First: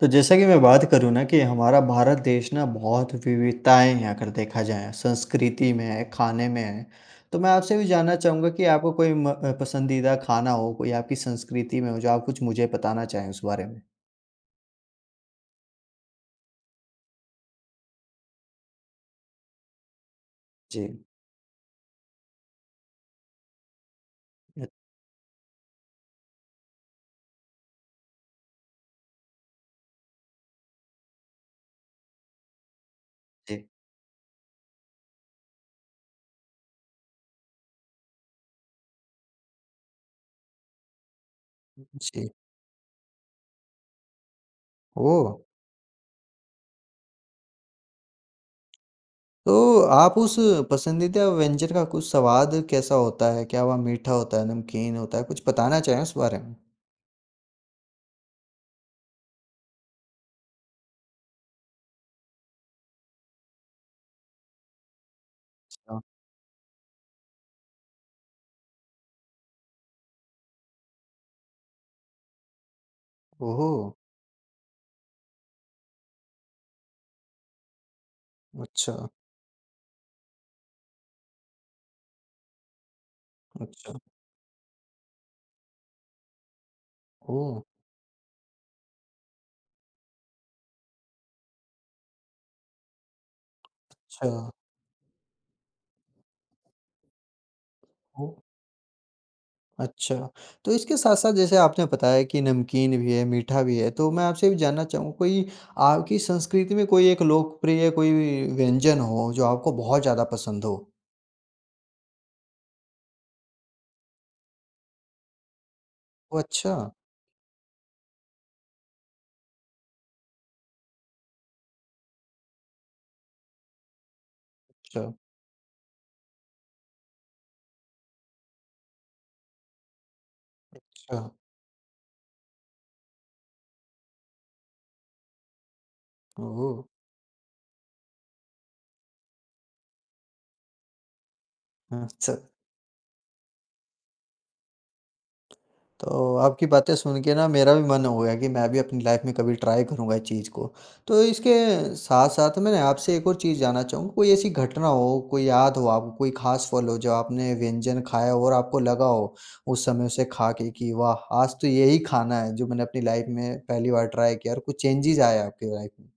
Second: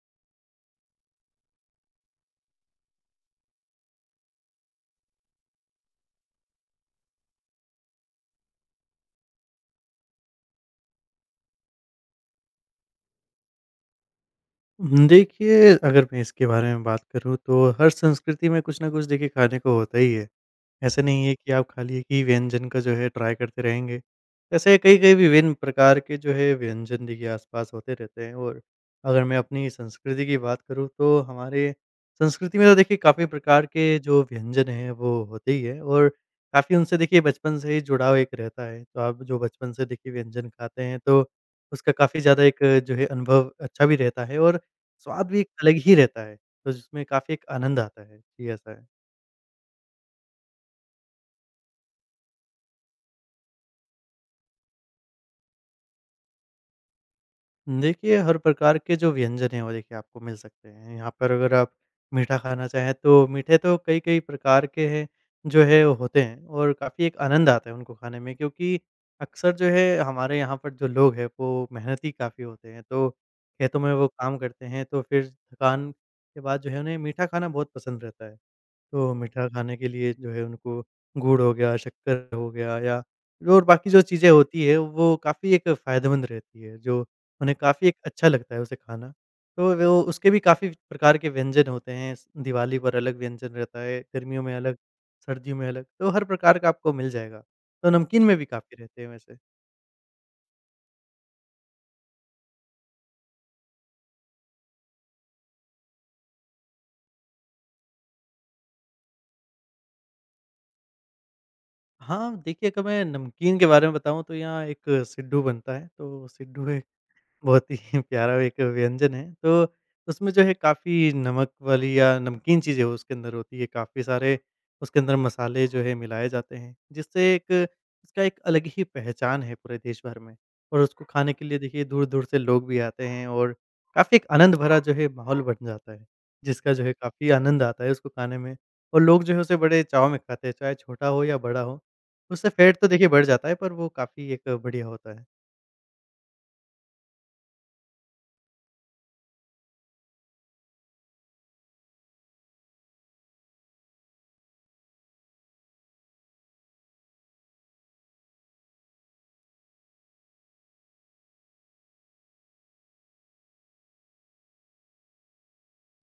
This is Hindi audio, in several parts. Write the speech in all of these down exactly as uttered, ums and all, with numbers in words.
तो जैसा कि मैं बात करूँ ना कि हमारा भारत देश ना बहुत विविधताएँ हैं अगर देखा जाए, संस्कृति में है, खाने में है। तो मैं आपसे भी जानना चाहूँगा कि आपको कोई म अ, पसंदीदा खाना हो, कोई आपकी संस्कृति में हो, जो आप कुछ मुझे बताना चाहें उस बारे में? हुँ, देखिए, अगर मैं इसके बारे में बात करूँ तो हर संस्कृति में कुछ न कुछ देखिए खाने को होता ही है। जी। ऐसे नहीं है कि आप खाली एक ही व्यंजन का जो है ट्राई करते रहेंगे। अ, ऐसे कई-कई विभिन्न प्रकार के जो है व्यंजन देखिए आस-पास होते रहते हैं। और अगर मैं अपनी संस्कृति की बात करूँ तो हमारे संस्कृति में तो देखिए काफ़ी जी। प्रकार के जो व्यंजन हैं वो होते ही हैं। और काफ़ी उनसे देखिए बचपन से ही जुड़ाव एक रहता है। तो आप जो बचपन से देखिए व्यंजन खाते हैं तो उसका काफ़ी जी। ज़्यादा एक जो है अनुभव अच्छा भी रहता है, और स्वाद ओह! भी एक अलग ही रहता है। तो जिसमें काफ़ी एक आनंद आता है। जी, ऐसा है। तो आप उस पसंदीदा व्यंजन का कुछ स्वाद कैसा होता है? क्या वह मीठा होता है, नमकीन होता है? कुछ बताना चाहें उस बारे में? देखिए, हर प्रकार के जो व्यंजन हैं वो देखिए आपको मिल सकते हैं। यहाँ पर अगर आप मीठा खाना चाहें तो मीठे तो कई-कई प्रकार के हैं जो है वो अच्छा। होते हैं, और काफ़ी एक आनंद आता है उनको खाने में, क्योंकि अक्सर जो है हमारे यहाँ पर जो लोग हैं वो मेहनती काफ़ी होते हैं। तो खेतों ओह! में वो काम करते हैं तो फिर थकान के बाद जो है उन्हें मीठा खाना बहुत पसंद रहता है। अच्छा, तो मीठा खाने के लिए जो है उनको गुड़ हो गया, शक्कर हो गया, या जो और बाकी अच्छा। जो चीज़ें होती है वो काफ़ी एक फ़ायदेमंद रहती है, जो ओह! उन्हें काफ़ी एक अच्छा लगता है उसे खाना। तो वो उसके भी काफ़ी प्रकार के व्यंजन होते हैं, स दिवाली पर अलग व्यंजन रहता है, अच्छा। गर्मियों में अलग, सर्दियों में अलग, तो हर प्रकार का आपको मिल जाएगा। तो नमकीन ओह! में भी काफ़ी रहते हैं वैसे। अच्छा, तो इसके साथ-साथ जैसे आपने बताया कि नमकीन भी है, मीठा भी है, तो मैं आपसे ये भी जानना चाहूँगा कोई आपकी संस्कृति में कोई एक लोकप्रिय कोई व्यंजन हो जो आपको बहुत ज़्यादा पसंद हो? हाँ, देखिए, अगर मैं नमकीन के बारे में बताऊँ तो यहाँ एक सिड्डू बनता है, तो ओह! सिड्डू अच्छा, एक बहुत ही प्यारा एक व्यंजन है। तो उसमें जो है काफ़ी नमक वाली या नमकीन चीज़ें हो उसके अंदर होती है, काफ़ी सारे उसके अच्छा, अंदर मसाले जो है मिलाए जाते हैं, जिससे एक इसका एक अलग ही पहचान है पूरे देश भर में। और उसको अच्छा। खाने के लिए देखिए दूर-दूर से लोग भी आते हैं, और काफ़ी एक आनंद भरा जो है माहौल बन जाता है, जिसका ओह! जो है काफ़ी आनंद आता है उसको खाने में। और लोग जो है उसे बड़े चाव में खाते हैं, चाहे छोटा हो या बड़ा हो। अच्छा। उससे फ़ैट तो देखिए बढ़ जाता है, पर वो काफ़ी एक बढ़िया होता है। तो आपकी बातें सुन के ना मेरा भी मन हो गया कि मैं भी अपनी लाइफ में कभी ट्राई करूँगा इस चीज़ को। तो इसके साथ-साथ मैं ना आपसे एक और चीज़ जानना चाहूँगा, कोई ऐसी घटना हो, कोई याद हो आपको, कोई ख़ास पल हो जो आपने व्यंजन खाया हो और आपको लगा हो उस समय उसे खा के कि वाह! आज तो यही खाना है जो मैंने अपनी लाइफ में पहली बार ट्राई किया और कुछ चेंजेज़ आए आपकी लाइफ में?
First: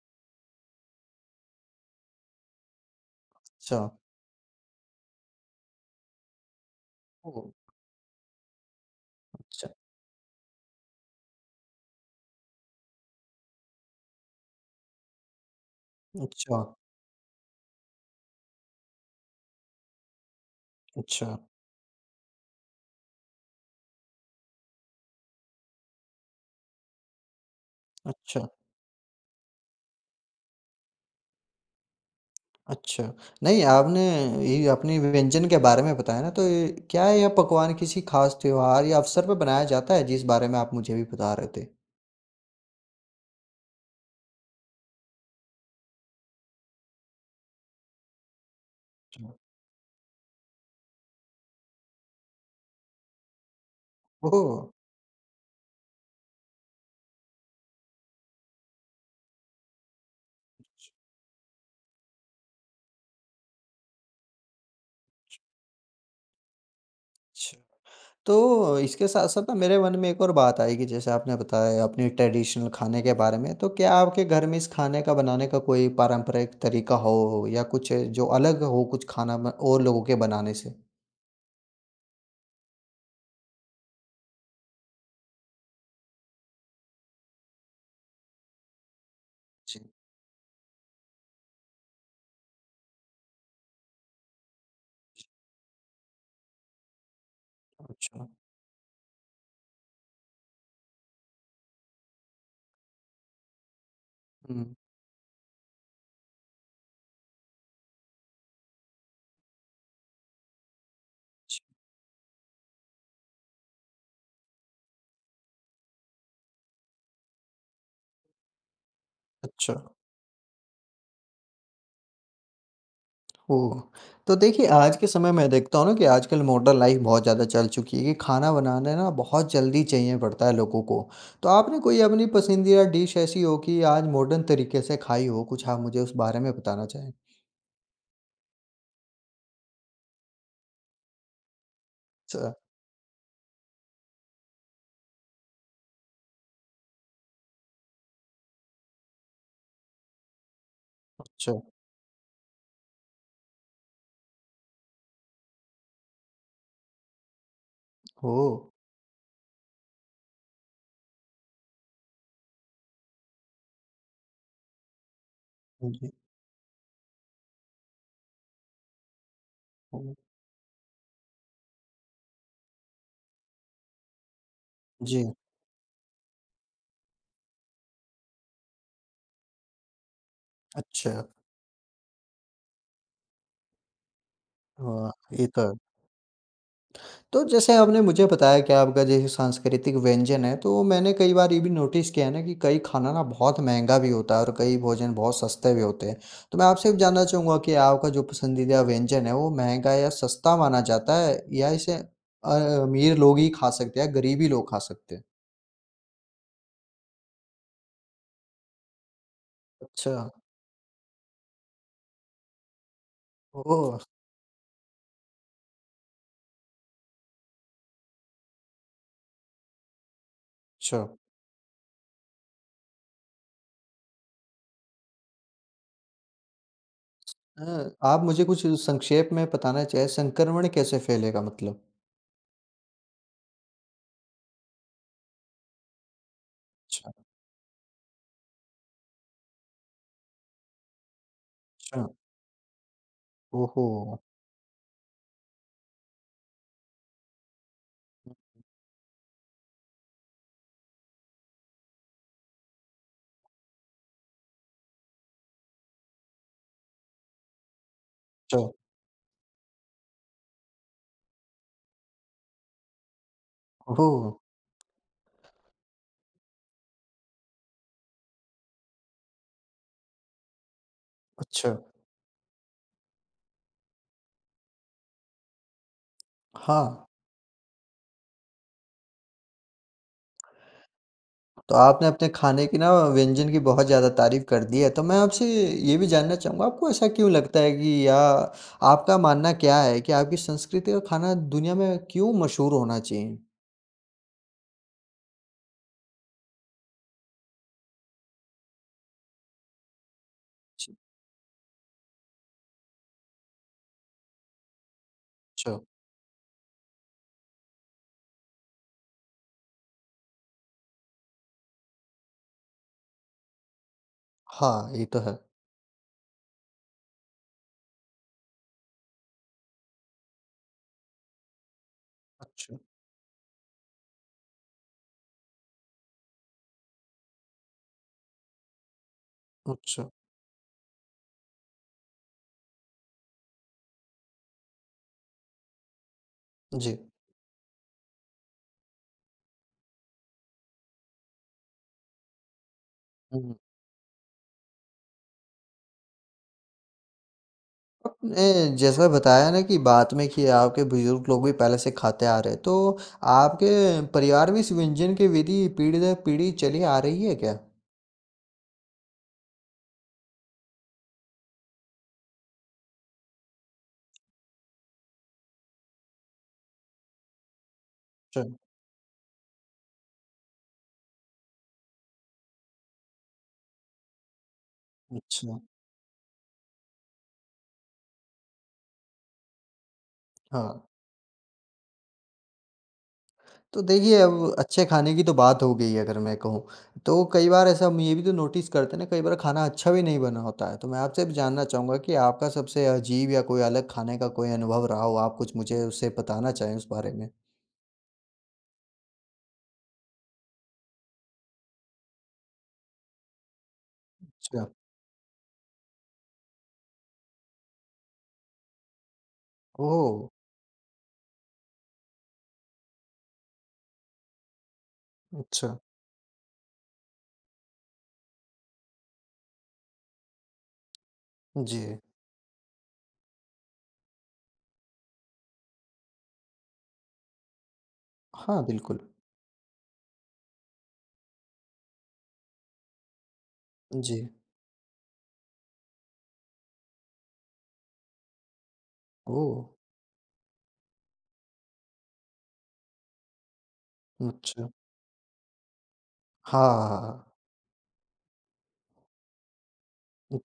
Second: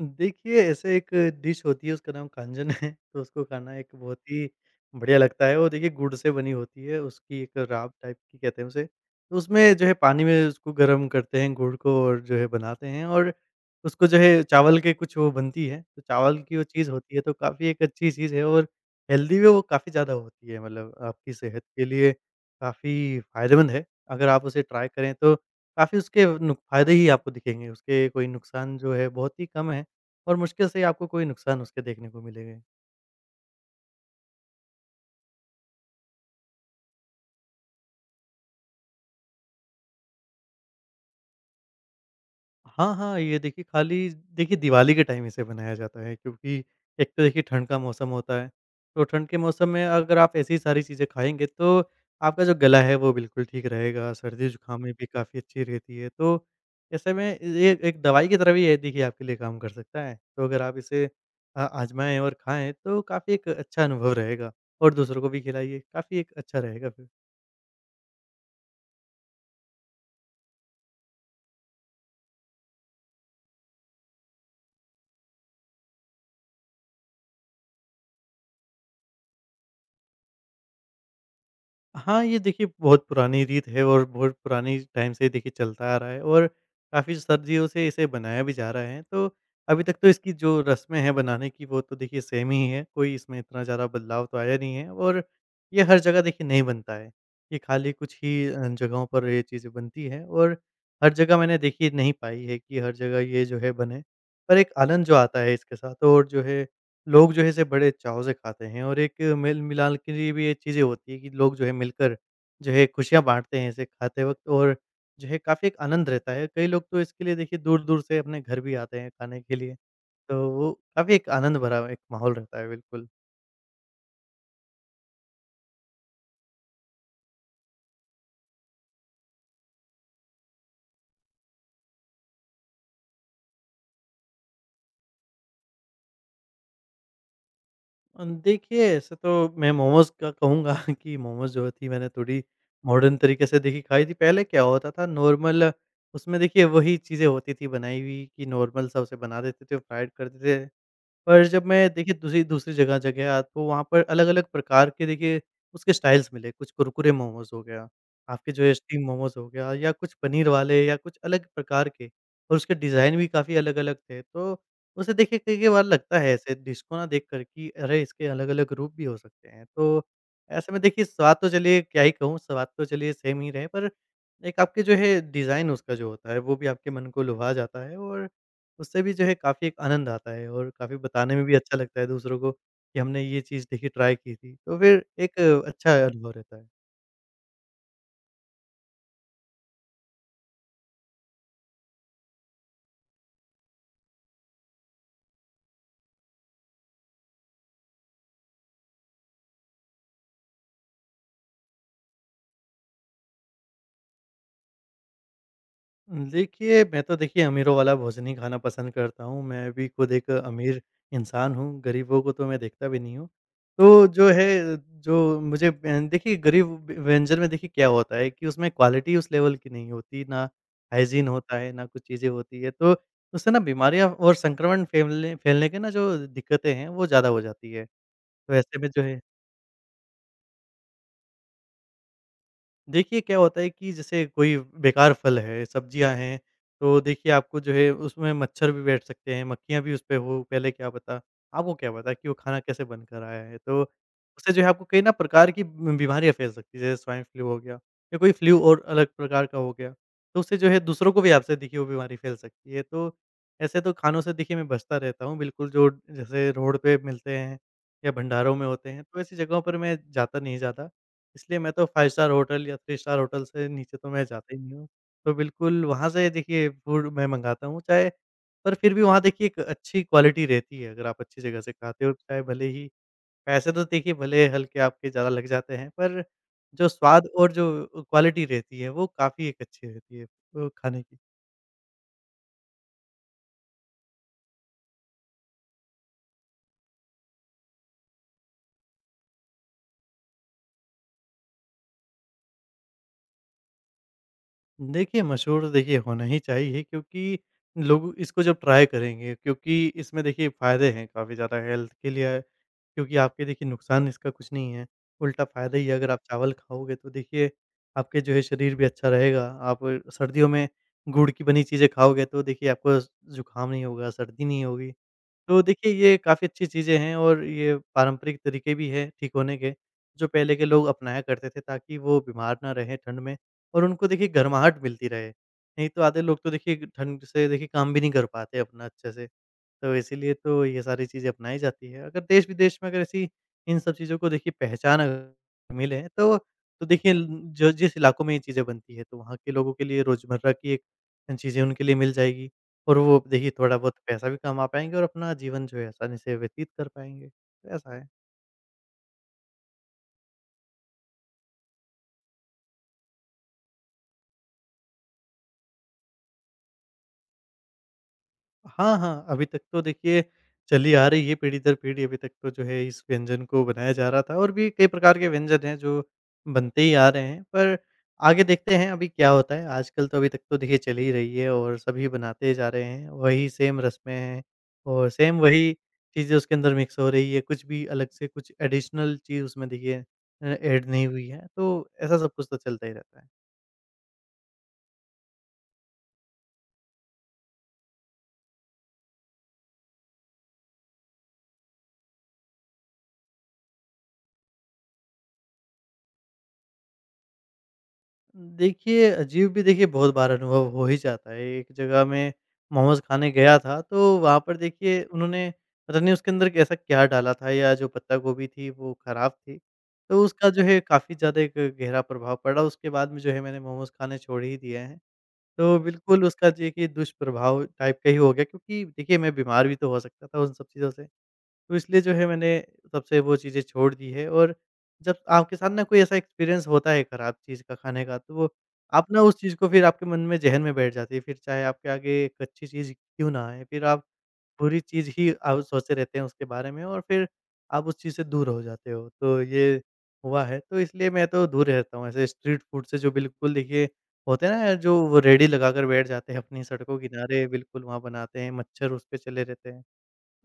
देखिए, ऐसे एक डिश होती है, उसका नाम कांजन है, तो उसको खाना अच्छा। एक बहुत ही बढ़िया लगता है। वो देखिए गुड़ से बनी होती है, उसकी ओह! एक राब टाइप की कहते हैं उसे। तो अच्छा, उसमें जो है पानी में उसको गर्म करते हैं गुड़ को, और जो है बनाते हैं, और उसको जो है चावल के कुछ वो बनती है, तो चावल की अच्छा, वो चीज़ होती है तो काफ़ी एक अच्छी चीज़ है, और हेल्दी भी वो काफ़ी ज़्यादा होती है, मतलब अच्छा, आपकी सेहत के लिए काफ़ी फ़ायदेमंद है। अगर आप उसे ट्राई करें तो काफ़ी उसके नुक फ़ायदे ही आपको दिखेंगे, उसके कोई अच्छा। नुकसान जो है बहुत ही कम है। और मुश्किल से ही आपको कोई नुकसान उसके देखने को मिलेंगे। अच्छा। नहीं आपने ये अपने व्यंजन के बारे में बताया ना तो ये क्या है, यह पकवान किसी खास त्योहार या अवसर पे बनाया जाता है जिस बारे में आप मुझे भी बता रहे थे? हाँ, हाँ, ये देखिए खाली देखिए दिवाली के टाइम इसे बनाया जाता है, क्योंकि एक तो देखिए ठंड का मौसम होता है, तो ठंड अच्छा। के मौसम में अगर आप ऐसी सारी चीज़ें खाएँगे तो आपका जो गला है वो बिल्कुल ठीक रहेगा, ओह! सर्दी-जुकाम में भी काफ़ी अच्छी रहती है। तो ऐसे में ये एक दवाई की तरह भी ये देखिए आपके लिए काम कर सकता है। तो अगर आप इसे अ, आज़माएँ और खाएँ तो काफ़ी एक अच्छा अनुभव रहेगा, और दूसरों को भी खिलाइए, काफ़ी एक अच्छा रहेगा फिर। अच्छा। तो इसके साथ-साथ ना मेरे मन में एक और बात आई कि जैसे आपने बताया अपने ट्रेडिशनल खाने के बारे में, तो क्या आपके घर में इस खाने का बनाने का कोई पारंपरिक तरीका हो या कुछ जो अलग हो कुछ खाना ब और लोगों के बनाने से? हाँ, ये देखिए बहुत पुरानी रीत है, और बहुत पुरानी टाइम से देखिए चलता आ रहा है, और काफ़ी सदियों से इसे बनाया भी जा रहा है। तो जी, अभी तक तो इसकी जो रस्में हैं बनाने की वो तो देखिए सेम ही है, कोई इसमें इतना ज़्यादा बदलाव तो आया नहीं है, और ये हर जगह देखिए नहीं बनता है। ये खाली कुछ अच्छा। ही अ, जगहों पर ये चीज़ें बनती हैं, और हर जगह मैंने देखी नहीं पाई है कि हर जगह ये जो है बने। पर हुँ। एक आनंद जो आता है इसके साथ, और जो है लोग जो है इसे बड़े चाव से खाते हैं, और एक मेल-मिलान के लिए भी ये चीज़ें होती हैं कि लोग जो है मिलकर जो है खुशियाँ बाँटते हैं इसे खाते वक़्त, और जो है काफ़ी एक आनंद रहता है। कई लोग तो इसके लिए देखिए दूर-दूर से अपने घर भी आते हैं खाने के अच्छा। लिए, तो वो काफ़ी एक आनंद भरा एक माहौल रहता है बिल्कुल। ओह! तो देखिए आज के समय में देखता हूँ ना कि आजकल मॉडर्न लाइफ़ बहुत ज़्यादा चल चुकी है कि खाना बनाना ना बहुत जल्दी चाहिए पड़ता है लोगों को। तो आपने कोई अपनी पसंदीदा डिश ऐसी हो कि आज मॉडर्न तरीके से खाई हो? कुछ आप मुझे उस बारे में बताना चाहें? अ, देखिए, ऐसे तो मैं मोमोज़ का कहूँगा कि मोमोज़ जो थी मैंने थोड़ी अच्छा मॉडर्न तरीके से देखी खाई थी। पहले क्या होता था नॉर्मल, उसमें देखिए वही चीज़ें होती थी बनाई हुई कि नॉर्मल सा उसे बना देते थे, फ्राइड कर देते थे। पर अच्छा। जब मैं देखिए दूसरी दूसरी जगह जब गया तो वहाँ पर अलग-अलग प्रकार के देखिए उसके स्टाइल्स मिले, कुछ कुरकुरे मोमोज़ हो गया, आपके ओह! जो है स्टीम मोमोज़ हो गया, या कुछ पनीर वाले, या कुछ अलग प्रकार के, और उसके डिज़ाइन भी काफ़ी अलग-अलग थे। तो उसे देखिए कई-कई बार हाँ जी। लगता है ऐसे डिश को ना देख कर कि अरे! इसके अलग-अलग रूप भी हो सकते हैं। तो ओह! ऐसे में देखिए स्वाद तो चलिए क्या ही कहूँ, स्वाद तो चलिए सेम ही रहे, पर एक आपके जो है जी, डिज़ाइन उसका जो होता है वो भी आपके मन को लुभा जाता है, और उससे भी जो है काफ़ी एक आनंद आता है, और काफ़ी अच्छा। बताने में भी अच्छा लगता है दूसरों को कि हमने ये चीज़ देखिए ट्राई की थी, तो फिर वाह! एक ये तो है। अच्छा अनुभव रहता है। तो जैसे आपने मुझे बताया कि आपका जैसे सांस्कृतिक व्यंजन है, तो मैंने कई बार ये भी नोटिस किया है ना कि कई खाना ना बहुत महँगा भी होता है और कई भोजन बहुत सस्ते भी होते हैं। तो मैं आपसे भी जानना चाहूँगा कि आपका जो पसंदीदा व्यंजन है वो महँगा या सस्ता माना जाता है या इसे अ, अमीर लोग ही खा सकते हैं, गरीबी लोग खा सकते हैं? देखिए, मैं तो देखिए अमीरों वाला भोजन ही खाना पसंद करता हूँ, मैं भी अच्छा, खुद एक अमीर इंसान हूँ, गरीबों को तो मैं देखता भी नहीं हूँ। ओह! तो जो है, जो मुझे अ, देखिए गरीब व व्यंजन में देखिए क्या होता है कि उसमें क्वालिटी उस लेवल की नहीं होती, ना अच्छा। हाइजीन होता है, ना कुछ चीज़ें होती है, तो उससे ना बीमारियाँ और संक्रमण फैलने फैलने के ना जो दिक्कतें हैं, वो ज़्यादा हो अ, जाती है। आप मुझे तो कुछ ऐसे में जो है संक्षेप में बताना चाहें संक्रमण कैसे फैलेगा मतलब? देखिए क्या होता है कि जैसे कोई बेकार फल है, सब्जियाँ हैं, तो अच्छा, देखिए आपको जो है उसमें मच्छर भी बैठ सकते हैं, मक्खियाँ भी उसपे हो, पहले क्या पता। आपको क्या अच्छा। पता कि वो खाना कैसे बनकर आया है, तो ओहो! उससे जो है आपको कई ना प्रकार की उम, बीमारियाँ फैल सकती हैं, जैसे स्वाइन फ्लू हो गया, या कोई फ्लू और अलग प्रकार का हो गया, तो उससे जो है दूसरों को भी आपसे देखिए वो बीमारी फैल सकती है। तो ऐसे तो खानों से देखिए मैं बचता रहता हूँ, बिल्कुल जो जैसे रोड पे मिलते हैं या भंडारों अच्छा। में होते हैं, तो ऐसी जगहों पर मैं जाता नहीं ज़्यादा। इसलिए मैं तो फ़ाइव स्टार होटल या थ्री स्टार होटल से नीचे तो ओह! मैं जाता ही नहीं हूँ। तो बिल्कुल वहाँ से देखिए फूड मैं मँगाता हूँ चाहे, पर फिर भी वहाँ देखिए एक अच्छी क्वालिटी रहती है अगर आप अच्छी जगह अच्छा। से खाते हो, चाहे भले ही पैसे तो देखिए भले हल्के आपके ज़्यादा लग जाते हैं, पर हाँ। जो स्वाद और जो क्वालिटी रहती है वो काफ़ी एक अच्छी रहती है, वो खाने। तो आपने अपने खाने की ना व्यंजन की बहुत ज़्यादा तारीफ़ कर दी है, तो मैं आपसे ये भी जानना चाहूँगा आपको ऐसा क्यों लगता है कि या आपका मानना क्या है कि आपकी संस्कृति का खाना दुनिया में क्यों मशहूर होना चाहिए? देखिए, मशहूर देखिए होना ही चाहिए, क्योंकि लोग इसको जब ट्राई करेंगे, क्योंकि इसमें देखिए फ़ायदे जी। हैं काफ़ी ज़्यादा हेल्थ के लिए, क्योंकि आपके देखिए नुकसान इसका कुछ नहीं है, उल्टा अच्छा। फ़ायदा ही है। अगर आप चावल खाओगे तो देखिए आपके जो है शरीर भी अच्छा रहेगा। आप सर्दियों में गुड़ की बनी चीज़ें खाओगे तो देखिए आपको ज़ुकाम नहीं होगा, सर्दी नहीं हाँ, होगी। ये तो है। तो देखिए, ये काफ़ी अच्छी चीज़ें हैं, और ये पारंपरिक तरीके भी हैं ठीक होने के, जो पहले के लोग अपनाया करते थे ताकि वो बीमार ना अच्छा, रहें ठंड में, और उनको देखिए गर्माहट मिलती रहे। नहीं तो आधे लोग तो देखिए ठंड से देखिए काम भी नहीं कर पाते अपना अच्छे से। तो अच्छा। इसीलिए तो ये सारी चीज़ें अपनाई जाती है। अगर देश-विदेश में अगर ऐसी इन सब चीज़ों को देखिए पहचान अगर मिले, तो तो जी। देखिए ल जो जिस इलाकों में ये चीज़ें बनती है तो वहाँ के लोगों के लिए रोज़मर्रा की एक चीज़ें उनके लिए मिल जाएगी, और वो देखिए हुँ। थोड़ा बहुत पैसा भी कमा पाएँगे, और अपना जीवन जो है आसानी से व्यतीत कर पाएँगे। तो ऐसा है। आपने जैसा बताया ना कि बाद में कि आपके बुजुर्ग लोग भी पहले से खाते आ रहे हैं, तो आपके परिवार में इस व्यंजन की विधि पीढ़ी दर पीढ़ी चली आ रही है क्या? हाँ, हाँ। अभी तक तो देखिए चली आ रही है पीढ़ी दर पीढ़ी, अभी तक तो जो है इस व्यंजन को बनाया जा रहा था, और भी कई प्रकार के व्यंजन हैं जो बनते ही आ रहे हैं। पर अच्छा, आगे देखते हैं अभी क्या होता है। आजकल तो अभी तक तो देखिए चल ही रही है और सभी बनाते जा रहे हैं। वही सेम रस्में हैं, और सेम अच्छा। वही चीज़ें उसके अंदर मिक्स हो रही है। कुछ भी अलग से कुछ एडिशनल चीज़ उसमें देखिए अ, हाँ। ऐड नहीं हुई है। तो ऐसा सब कुछ तो चलता ही रहता है। तो देखिए, अब अच्छे खाने की तो बात हो गई अगर मैं कहूँ, तो कई बार ऐसा हम ये भी तो नोटिस करते हैं ना कई बार खाना अच्छा भी नहीं बना होता है। तो मैं आपसे भी जानना चाहूँगा कि आपका सबसे अजीब या कोई अलग खाने का कोई अनुभव रहा हो, आप कुछ मुझे उससे बताना चाहें उस बारे में? देखिए, अजीब भी देखिए बहुत बार अनुभव हो ही जाता है। एक जगह मैं मोमोज़ खाने गया था, तो वहाँ पर अच्छा। देखिए उन्होंने पता नहीं उसके अंदर कैसा क्या डाला था, या जो पत्ता गोभी थी वो ख़राब थी। ओह! तो उसका जो है काफ़ी ज़्यादा एक गहरा प्रभाव पड़ा, उसके बाद में जो है मैंने मोमोज़ खाने छोड़ ही दिए हैं। अच्छा। तो बिल्कुल उसका देखिए दुष्प्रभाव टाइप का ही हो गया, क्योंकि देखिए मैं बीमार भी तो हो सकता था उन सब चीज़ों से। तो जी। इसलिए जो है मैंने तब से वो चीज़ें छोड़ दी है। और जब आपके साथ ना कोई ऐसा एक्सपीरियंस होता है खराब चीज़ का खाने का, तो वो हाँ, बिल्कुल। आप ना उस चीज़ को फिर आपके मन में, ज़हन में बैठ जाती है। फिर चाहे आपके आगे एक अच्छी चीज़ क्यों ना आए, फिर आप जी। बुरी चीज़ ही आप सोचे रहते हैं उसके बारे में। और फिर आप उस चीज़ से दूर हो जाते हो। तो ओह! ये हुआ है, तो इसलिए मैं तो दूर रहता हूँ ऐसे स्ट्रीट फूड से, जो बिल्कुल देखिए होते हैं अच्छा। ना, जो वो रेहड़ी लगाकर बैठ जाते हैं अपनी हाँ, सड़कों हाँ, हाँ। किनारे, बिल्कुल वहाँ बनाते हैं, मच्छर उस पे चले रहते हैं।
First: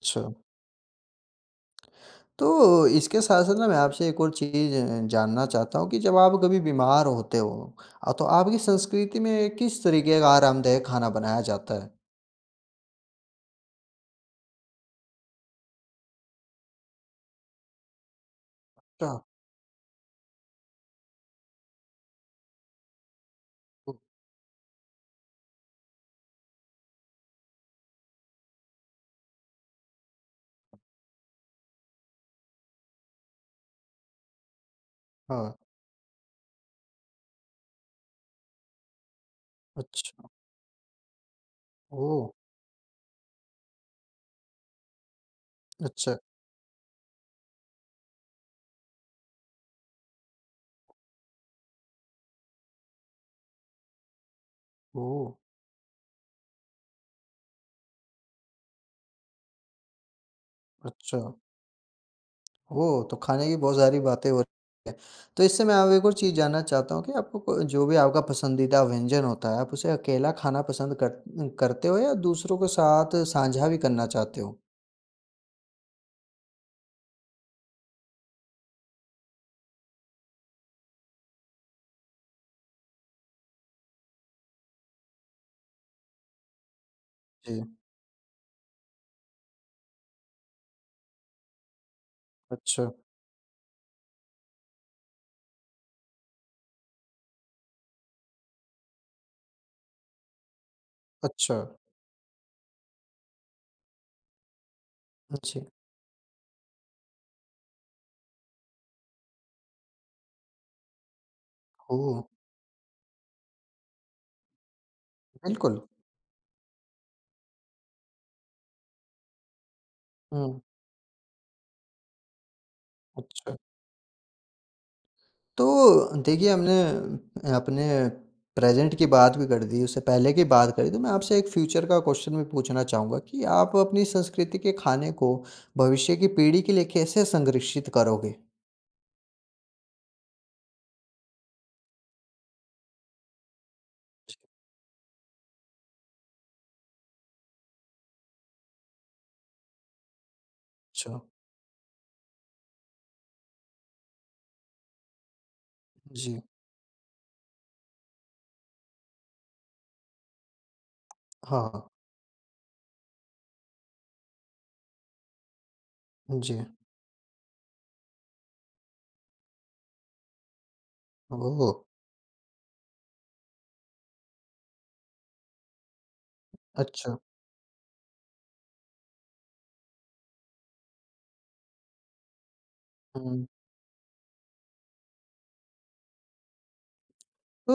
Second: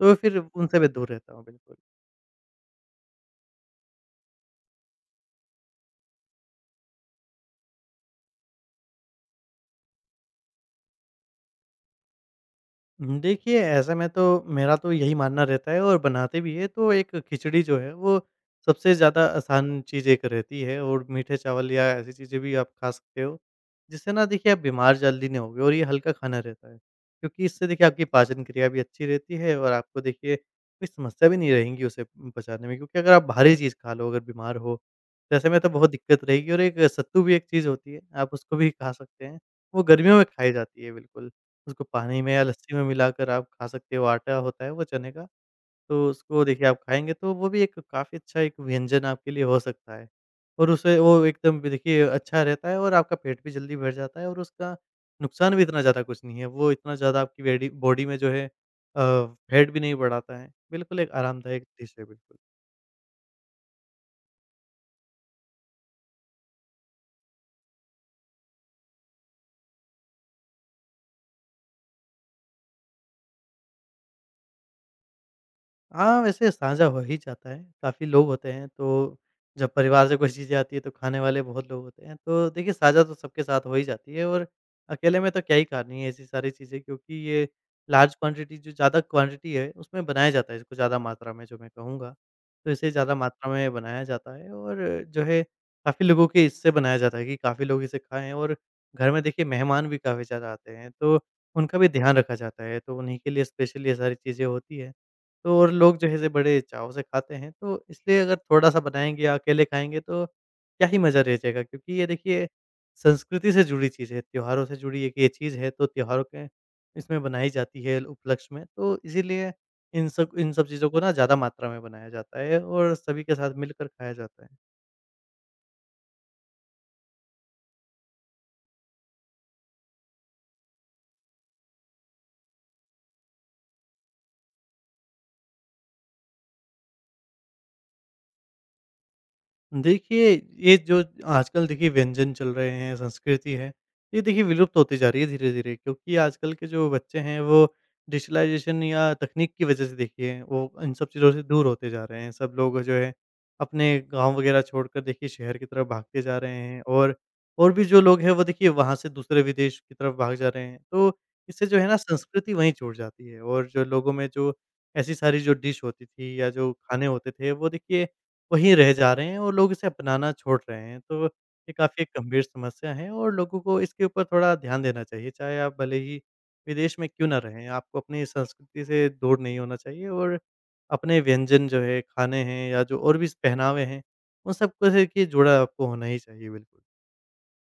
तो फिर उनसे मैं दूर रहता हूँ, बिल्कुल। तो इसके साथ-साथ ना मैं आपसे एक और चीज़ अ, जानना चाहता हूँ कि जब आप कभी बीमार होते हो अ, तो आपकी संस्कृति में किस तरीके का आरामदायक खाना बनाया जाता है? हुँ, देखिए ऐसे में तो मेरा तो यही मानना रहता है, और बनाते भी हैं, तो एक खिचड़ी जो है वो सबसे अच्छा, ज़्यादा आसान चीज़ एक रहती है। और मीठे चावल या ऐसी चीज़ें भी आप खा सकते हो। ओ जिससे ना देखिए आप बीमार जल्दी नहीं होगे और ये हल्का खाना रहता है। क्योंकि इससे देखिए आपकी पाचन क्रिया भी अच्छी रहती है, और आपको देखिए कोई समस्या भी नहीं रहेगी उसे पचाने में, क्योंकि अगर आप भारी चीज़ खा लो अगर बीमार हो, तो ऐसे हाँ, में तो बहुत दिक्कत रहेगी। और एक सत्तू भी एक चीज़ होती है, आप उसको भी खा सकते हैं। वो गर्मियों में अच्छा, खाई जाती है बिल्कुल। उसको पानी ओह! में या लस्सी में मिलाकर आप खा सकते हो, आटा होता है वो चने का, तो अच्छा, उसको देखिए आप खाएँगे तो वो भी एक काफ़ी अच्छा एक व्यंजन आपके लिए हो सकता है। और उसे वो एकदम भी देखिए अच्छा रहता है, और आपका पेट भी जल्दी भर जाता है, और उसका ओह! नुकसान भी इतना ज़्यादा कुछ नहीं है। वो इतना ज़्यादा आपकी बेडी बॉडी में जो है अ, फैट भी नहीं बढ़ाता है। बिल्कुल एक अच्छा, आरामदायक डिश है बिल्कुल। ओह! तो खाने की बहुत सारी बातें हो रही हैं। तो इससे मैं अब एक और चीज़ जानना चाहता हूँ कि आपको को जो भी आपका पसंदीदा व्यंजन होता है, आप उसे अकेला खाना पसंद कर करते हो या दूसरों के साथ साझा भी करना चाहते हो? हाँ, वैसे साझा हो ही जाता है, काफ़ी लोग होते हैं, तो जब परिवार से कोई चीज़ें आती है, तो खाने वाले बहुत लोग होते हैं, तो देखिए साझा तो सबके साथ हो ही जाती है। और अकेले में तो क्या ही खानी है ऐसी सारी चीज़ें, क्योंकि ये जी, लार्ज क्वांटिटी, जो ज़्यादा क्वांटिटी है, उसमें बनाया जाता है, इसको ज़्यादा मात्रा में जो मैं कहूँगा। तो अच्छा, इसे ज़्यादा मात्रा में बनाया जाता है, और जो है काफ़ी लोगों के इससे बनाया जाता है कि काफ़ी लोग इसे खाएँ। और घर में देखिए मेहमान भी काफ़ी ज़्यादा आते हैं, तो अच्छा, उनका भी ध्यान रखा जाता है, तो उन्हीं के लिए स्पेशली ये सारी चीज़ें होती हैं। तो जी, और लोग जो है इसे बड़े चाव से खाते हैं, तो इसलिए अगर थोड़ा-सा बनाएँगे या अकेले खाएँगे तो क्या ही मज़ा रह जाएगा, क्योंकि ये ओह! देखिए संस्कृति से जुड़ी चीज़ है, त्योहारों से जुड़ी एक ये चीज़ है, बिल्कुल, तो त्योहारों के इसमें बनाई जाती है उपलक्ष्य में, तो इसीलिए इन सब इन हुँ, सब चीज़ों को ना ज़्यादा मात्रा में बनाया जाता है और सभी के साथ अच्छा। मिलकर खाया जाता है। तो देखिए हमने अपने प्रेज़ेंट की बात भी कर दी, उससे पहले की बात करी, तो मैं आपसे एक फ्यूचर का क्वेश्चन भी पूछना चाहूँगा कि आप अपनी संस्कृति के खाने को भविष्य की पीढ़ी के लिए कैसे संरक्षित करोगे? देखिए, ये जो आजकल देखिए व्यंजन चल रहे हैं, संस्कृति है, ये देखिए विलुप्त होती जा रही है धीरे-धीरे, क्योंकि आजकल के जो बच्चे हैं वो डिजिटलाइज़ेशन या तकनीक की वज़ह से देखिए वो इन सब अच्छा, चीज़ों से दूर होते जा रहे हैं। सब लोग जो है अपने गाँव वग़ैरह छोड़कर देखिए शहर की तरफ भागते जा जी, रहे हैं, और, और भी जो लोग हैं वो देखिए वहाँ से दूसरे विदेश की तरफ भाग जा रहे हैं। तो हाँ, इससे जो है हाँ, ना संस्कृति वहीं छूट जाती है, और जो लोगों में जो ऐसी सारी जो डिश होती थी या जी, जो खाने होते थे वो देखिए वहीं रह जा रहे हैं, और लोग इसे अपनाना छोड़ रहे हैं। तो ओह! ये काफ़ी एक गंभीर समस्या है, और लोगों को इसके ऊपर थोड़ा ध्यान देना चाहिए। चाहे आप भले ही विदेश में अच्छा, क्यों ना रहें, आपको अपनी संस्कृति से दूर नहीं होना चाहिए। और अपने व्यंजन जो है, खाने हैं या जो और भी हुँ। पहनावे हैं, उन सब को से कि जुड़ा आपको होना ही चाहिए, बिल्कुल। तो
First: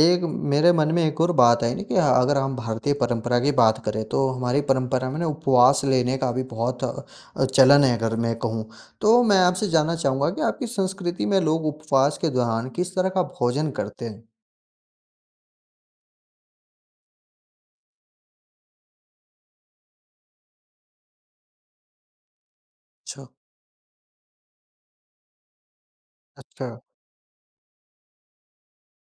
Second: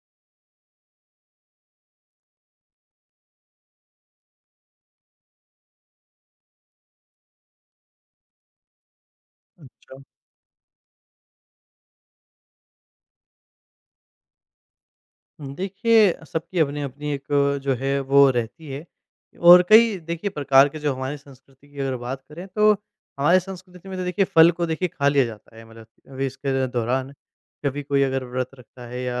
एक मेरे मन में एक और बात आई ना कि अगर हम भारतीय परंपरा की बात करें तो हमारी परंपरा में ना उपवास लेने का भी बहुत अ, चलन है अगर मैं कहूँ तो मैं आपसे जानना अच्छा। चाहूँगा कि आपकी संस्कृति में लोग उपवास के दौरान किस तरह का भोजन करते हैं? देखिए, सबकी अपनी-अपनी एक जो है वो रहती है, और कई देखिए प्रकार के जो हमारी संस्कृति की अगर बात करें, तो अच्छा, हमारी संस्कृति में तो देखिए फल को देखिए खा लिया जाता है, मतलब अभी इसके अच्छा, दौरान कभी कोई अगर व्रत रखता है या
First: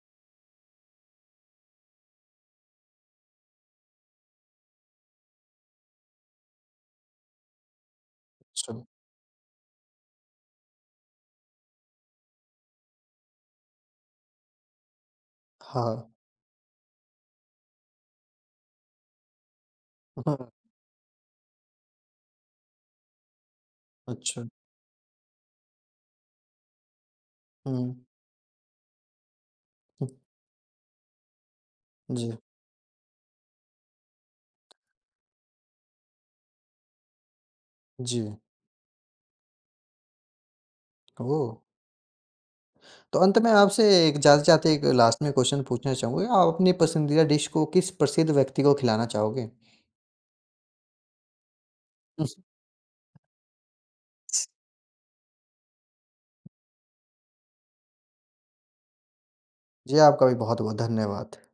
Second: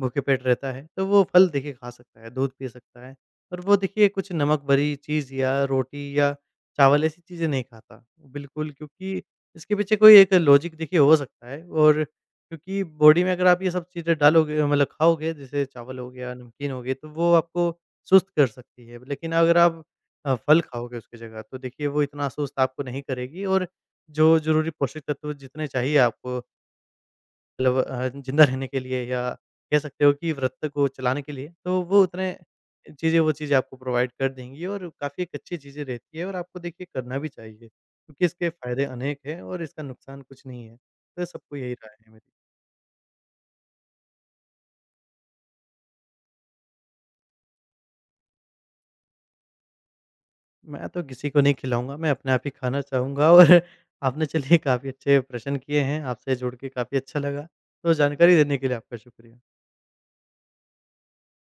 भूखे पेट रहता है तो वो फल देखिए खा सकता है, दूध पी सकता है, और वो देखिए कुछ नमक भरी चीज़ या रोटी या चावल ऐसी चीज़ें नहीं खाता बिल्कुल, अच्छा। क्योंकि इसके पीछे कोई एक लॉजिक देखिए हो सकता है। और क्योंकि बॉडी में अगर आप ये सब चीज़ें डालोगे, मतलब खाओगे, जैसे हाँ, चावल हो गया, नमकीन हो गए, तो वो आपको सुस्त कर सकती है। लेकिन अगर आप अ, हाँ, फल खाओगे उसकी जगह तो देखिए वो इतना सुस्त आपको नहीं करेगी। और जो अच्छा। ज़रूरी पोषक तत्व जितने चाहिए आपको, मतलब हुँ, अ, ज़िंदा रहने के लिए या कह सकते हो कि व्रत को चलाने के लिए, तो वो जी, उतने चीज़ें वो चीज़ें आपको प्रोवाइड कर देंगी, और काफ़ी एक अच्छी चीज़ें रहती है, और आपको देखिए करना भी चाहिए, जी। क्योंकि इसके फ़ायदे अनेक हैं और इसका नुकसान कुछ नहीं है। तो ओह! सबको यही राय है मेरी। तो अंत में आपसे एक जाते-जाते एक लास्ट में क्वेश्चन पूछना चाहूँगा, आप अपनी पसंदीदा डिश को किस प्रसिद्ध व्यक्ति को खिलाना चाहोगे? मैं तो किसी को नहीं खिलाऊँगा, मैं अपने आप ही खाना चाहूँगा। और आपने चलिए काफ़ी अच्छे प्रश्न किए हैं, आपसे जुड़ के काफ़ी अच्छा लगा। तो जानकारी देने के लिए आपका शुक्रिया। जी, आपका भी बहुत-बहुत धन्यवाद।